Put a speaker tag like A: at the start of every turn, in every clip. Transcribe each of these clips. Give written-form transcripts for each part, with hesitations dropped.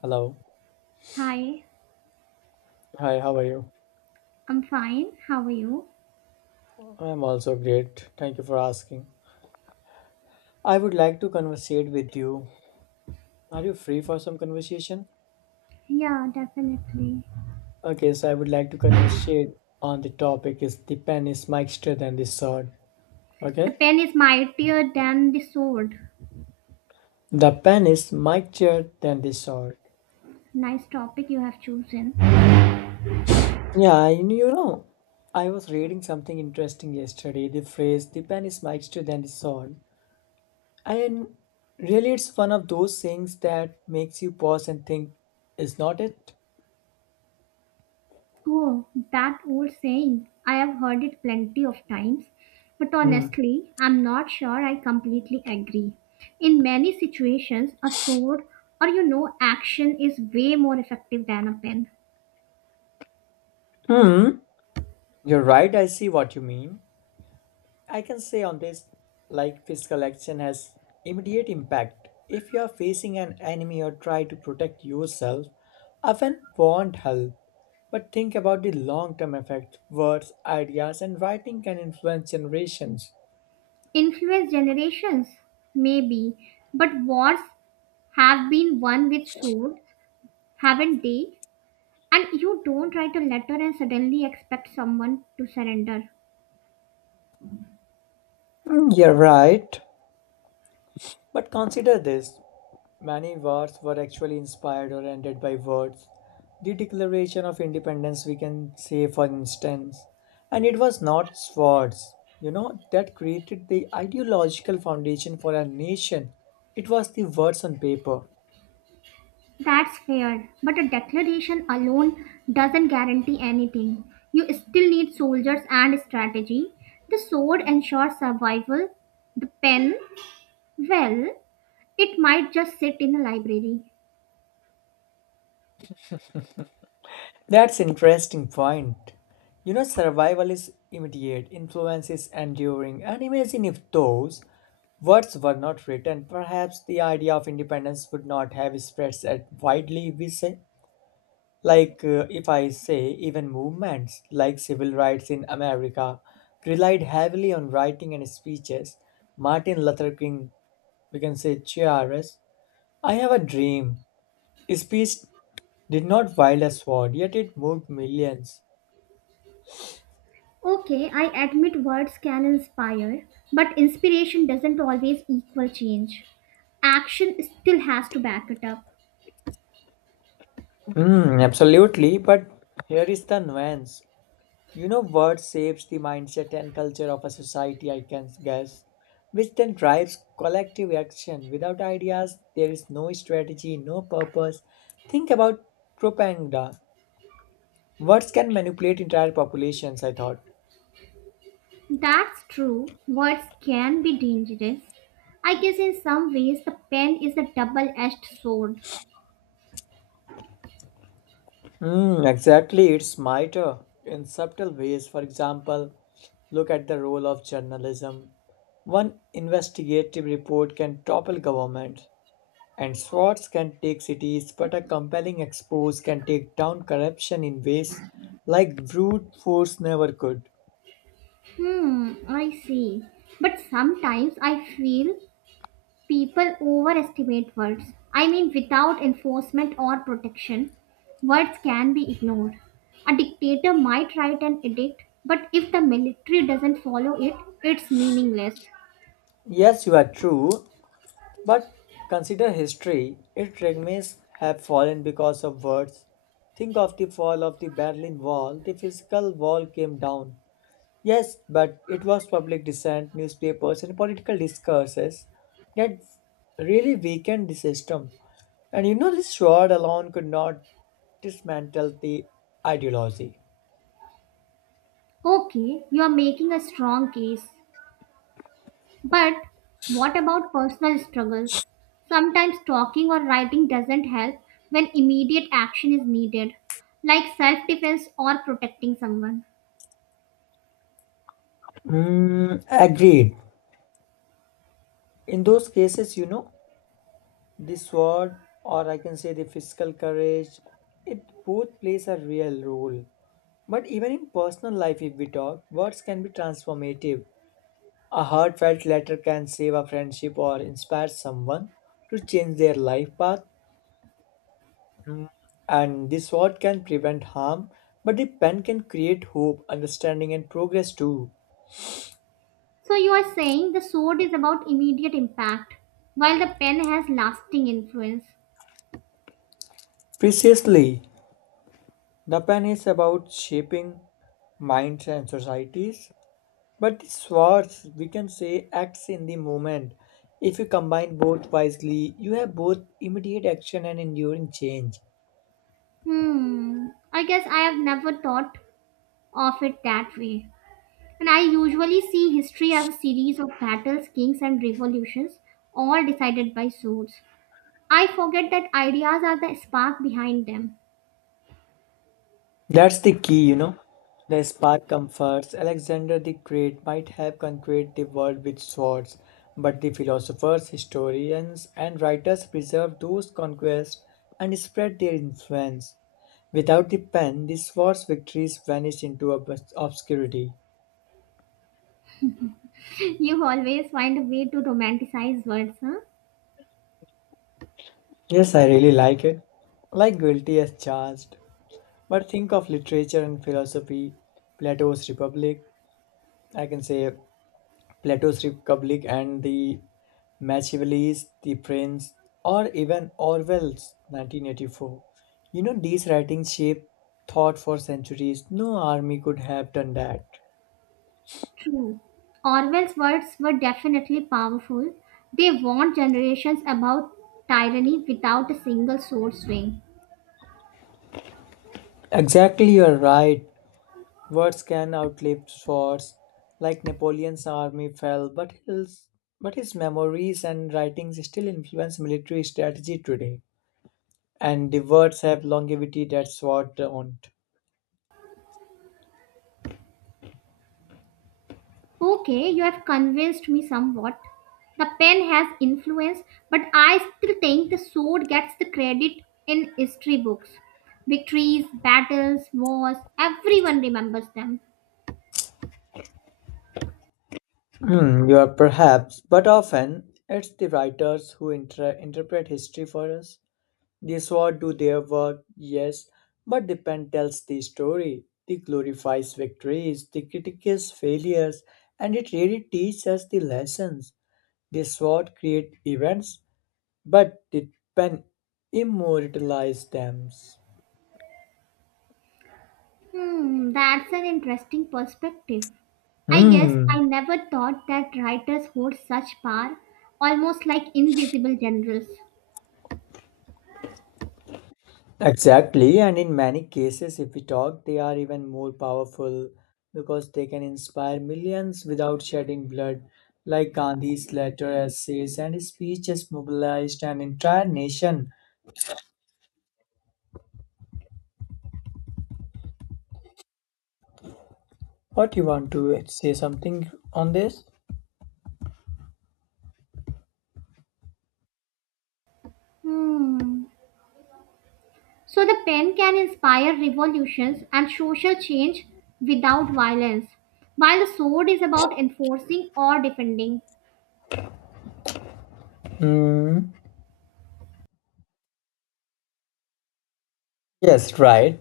A: Hello.
B: Hi,
A: Hi, how are you?
B: I'm fine. How are you?
A: I'm also great. Thank you for asking. I would like to conversate with you. Are you free for some conversation?
B: Yeah, definitely.
A: Okay, so I would like to conversate on the topic is the pen is mightier than the sword.
B: The
A: Okay?
B: pen is mightier than the sword.
A: The pen is mightier than the sword.
B: Nice topic you have chosen.
A: Yeah, I was reading something interesting yesterday. The phrase the pen is mightier than the sword. And really it's one of those things that makes you pause and think, is not it?
B: Oh, that old saying. I have heard it plenty of times, but
A: Hmm.
B: honestly, I'm not sure I completely agree. In many situations, a sword or, you know, action is way more effective than a pen.
A: Hmm. You're right, I see what you mean. I can say on this, like physical action has immediate impact. If you are facing an enemy or try to protect yourself, often won't help. But think about the long term effect. Words, ideas, and writing can influence generations.
B: Influence generations, maybe, but wars have been won with sword, haven't they? And you don't write a letter and suddenly expect someone to surrender.
A: Mm, you're right. But consider this. Many wars were actually inspired or ended by words. The Declaration of Independence, we can say, for instance, and it was not swords, that created the ideological foundation for a nation. It was the words on paper.
B: That's fair, but a declaration alone doesn't guarantee anything. You still need soldiers and strategy. The sword ensures survival. The pen, well, it might just sit in a library.
A: That's interesting point. You know, survival is immediate, influence is enduring, and imagine if those words were not written, perhaps the idea of independence would not have spread as widely. We say, like, if I say, even movements like civil rights in America relied heavily on writing and speeches. Martin Luther King, we can say Chiaras, I Have a Dream. His speech did not wield a sword, yet it moved millions.
B: Okay, I admit words can inspire, but inspiration doesn't always equal change. Action still has to back it up.
A: Mm, absolutely, but here is the nuance. You know what shapes the mindset and culture of a society, I can guess, which then drives collective action. Without ideas, there is no strategy, no purpose. Think about propaganda. Words can manipulate entire populations, I thought.
B: That's true. Words can be dangerous. I guess in some ways the pen is a double edged sword.
A: Mm, exactly, it's mitre in subtle ways. For example, look at the role of journalism. One investigative report can topple government. And swords can take cities, but a compelling expose can take down corruption in ways like brute force never could.
B: Hmm, I see. But sometimes I feel people overestimate words. I mean, without enforcement or protection, words can be ignored. A dictator might write an edict, but if the military doesn't follow it, it's meaningless.
A: Yes, you are true, but consider history. Its remains have fallen because of words. Think of the fall of the Berlin Wall. The physical wall came down. Yes, but it was public dissent, newspapers, and political discourses that really weakened the system. And this sword alone could not dismantle the ideology.
B: Okay, you are making a strong case. But what about personal struggles? Sometimes talking or writing doesn't help when immediate action is needed, like self defense or protecting someone.
A: Mm, agreed. In those cases, the sword, or I can say the physical courage, it both plays a real role. But even in personal life, if we talk, words can be transformative. A heartfelt letter can save a friendship or inspire someone to change their life path. And the sword can prevent harm, but the pen can create hope, understanding, and progress too.
B: So you are saying the sword is about immediate impact, while the pen has lasting influence.
A: Precisely, Japan is about shaping minds and societies, but swords we can say, acts in the moment. If you combine both wisely, you have both immediate action and enduring change.
B: Hmm, I guess I have never thought of it that way. And I usually see history as a series of battles, kings, and revolutions, all decided by swords. I forget that ideas are the spark behind them.
A: That's the key, you know. The spark comforts. Alexander the Great might have conquered the world with swords, but the philosophers, historians, and writers preserved those conquests and spread their influence. Without the pen, the sword's victories vanished into obscurity.
B: You always find a way to romanticize words, huh?
A: Yes, I really like it. Like guilty as charged. But think of literature and philosophy, Plato's Republic, I can say Plato's Republic and the Machiavelli's The Prince, or even Orwell's 1984. You know, these writings shaped thought for centuries. No army could have done that.
B: True. Orwell's words were definitely powerful. They warned generations about tyranny without a single sword swing.
A: Exactly, you're right. Words can outlive swords. Like Napoleon's army fell, but his memories and writings still influence military strategy today. And the words have longevity that sword don't.
B: Okay, you have convinced me somewhat. The pen has influence, but I still think the sword gets the credit in history books. Victories, battles, wars, everyone remembers them.
A: Hmm, you are perhaps, but often it's the writers who interpret history for us. The sword do their work, yes, but the pen tells the story. It glorifies victories, the critiques failures, and it really teaches us the lessons. The sword create events, but the pen immortalizes them.
B: Hmm, that's an interesting perspective. I guess
A: Hmm.
B: I never thought that writers hold such power, almost like invisible generals.
A: Exactly, and in many cases, if we talk, they are even more powerful because they can inspire millions without shedding blood, like Gandhi's letter, essays, and his speeches mobilized an entire nation. What you want to say something on this?
B: Hmm. So the pen can inspire revolutions and social change without violence, while the sword is about enforcing or defending.
A: Hmm. Yes, right.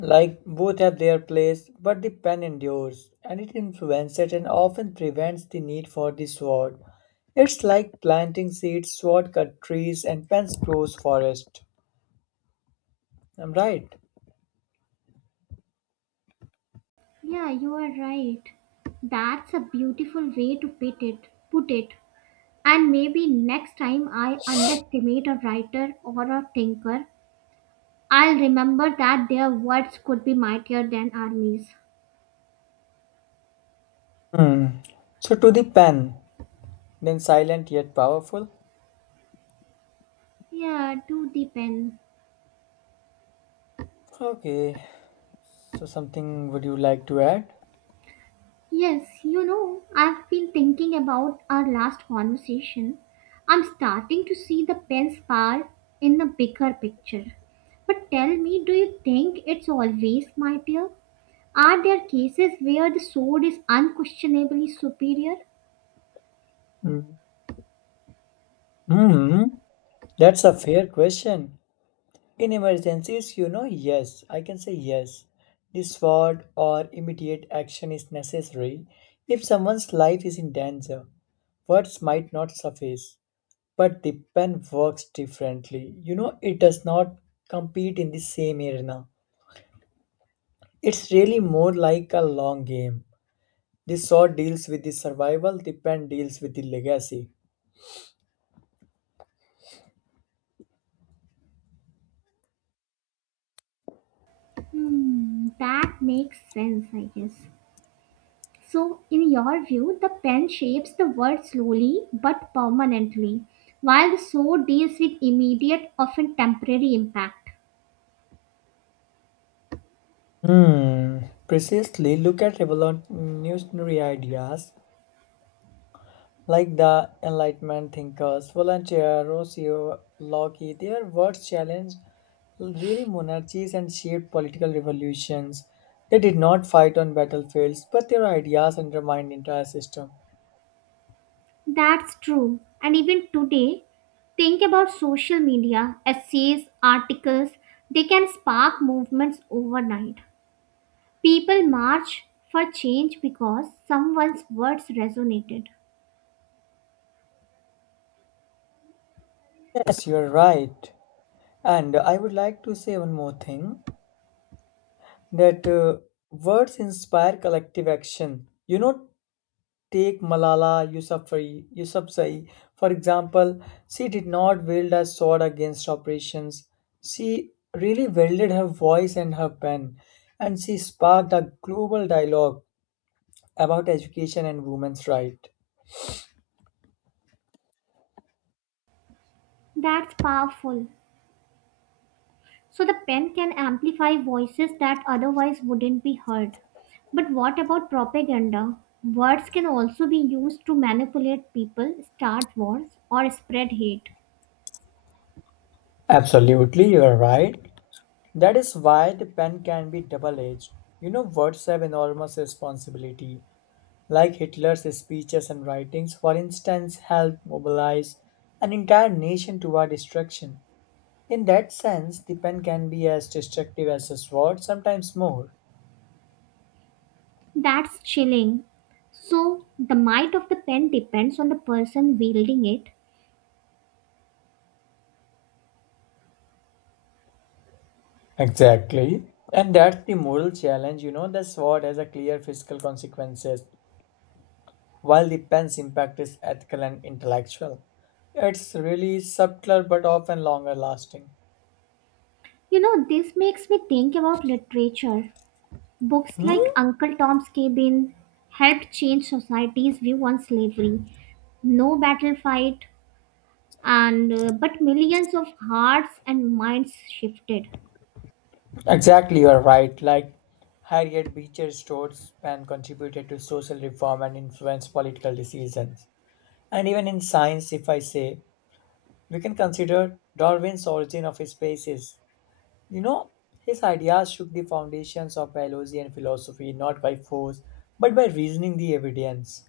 A: Like both have their place, but the pen endures, and it influences and often prevents the need for the sword. It's like planting seeds, sword cut trees, and pens grows forest. I'm right.
B: Yeah, you are right. That's a beautiful way to put it. Put it. And maybe next time I underestimate a writer or a thinker, I'll remember that their words could be mightier than armies.
A: Hmm. So to the pen, then silent yet powerful.
B: Yeah, do the pen.
A: Okay. So something would you like to add?
B: Yes, you know, I've been thinking about our last conversation. I'm starting to see the pen's power in the bigger picture. But tell me, do you think it's always mightier? Are there cases where the sword is unquestionably superior?
A: Hmm. Hmm. That's a fair question. In emergencies, yes, I can say yes. This word or immediate action is necessary if someone's life is in danger. Words might not suffice, but the pen works differently. You know, it does not compete in the same arena. It's really more like a long game. The sword deals with the survival, the pen deals with the legacy.
B: Hmm, that makes sense, I guess. So, in your view, the pen shapes the world slowly but permanently, while the sword deals with immediate, often temporary impact.
A: Hmm, precisely. Look at revolutionary ideas like the Enlightenment thinkers, Voltaire, Rousseau, Locke, their words challenged really monarchies and shaped political revolutions. They did not fight on battlefields, but their ideas undermined entire system.
B: That's true. And even today, think about social media, essays, articles, they can spark movements overnight. People march for change because someone's words resonated.
A: Yes, you're right. And I would like to say one more thing that words inspire collective action. You know, take Malala Yousafzai, for example. She did not wield a sword against oppressions. She really wielded her voice and her pen, and she sparked a global dialogue about education and women's rights.
B: That's powerful. So the pen can amplify voices that otherwise wouldn't be heard. But what about propaganda? Words can also be used to manipulate people, start wars, or spread hate.
A: Absolutely, you are right. That is why the pen can be double edged. You know, words have enormous responsibility. Like Hitler's speeches and writings, for instance, helped mobilize an entire nation toward destruction. In that sense, the pen can be as destructive as a sword, sometimes more.
B: That's chilling. So the might of the pen depends on the person wielding it.
A: Exactly. And that's the moral challenge, the sword has a clear fiscal consequences, while the pen's impact is ethical and intellectual. It's really subtler but often longer lasting.
B: You know, this makes me think about literature. Books
A: Hmm?
B: like Uncle Tom's Cabin helped change society's view on slavery. No Battle Fight and but millions of hearts and minds shifted.
A: Exactly, you're right. Like Harriet Beecher Stowe's pen contributed to social reform and influenced political decisions. And even in science, if I say, we can consider Darwin's Origin of Species. You know, his ideas shook the foundations of Bayesian philosophy not by force, but by reasoning the evidence.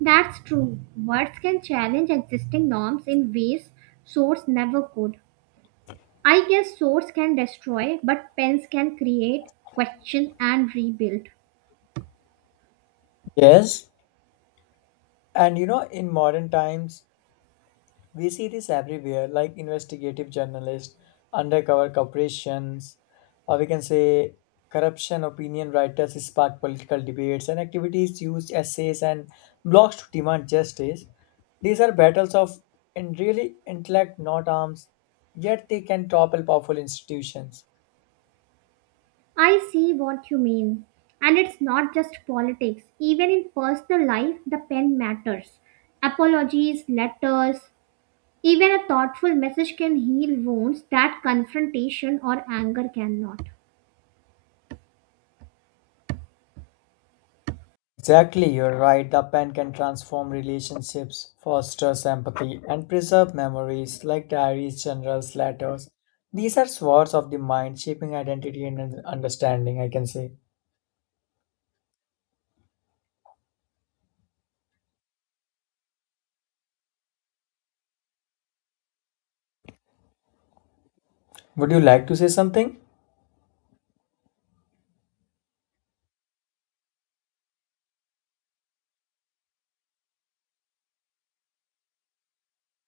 B: That's true, words can challenge existing norms in ways swords never could. I guess swords can destroy, but pens can create, question and rebuild.
A: Yes, and you know, in modern times, we see this everywhere, like investigative journalists, undercover corporations, or we can say corruption opinion writers spark political debates and activities use essays and blogs to demand justice. These are battles of in really intellect, not arms, yet they can topple powerful institutions.
B: I see what you mean, and it's not just politics. Even in personal life the pen matters. Apologies letters, even a thoughtful message can heal wounds that confrontation or anger cannot.
A: Exactly, you're right. The pen can transform relationships, fosters empathy, and preserve memories like diaries, journals, letters. These are swords of the mind, shaping identity and understanding, I can say. Would you like to say something?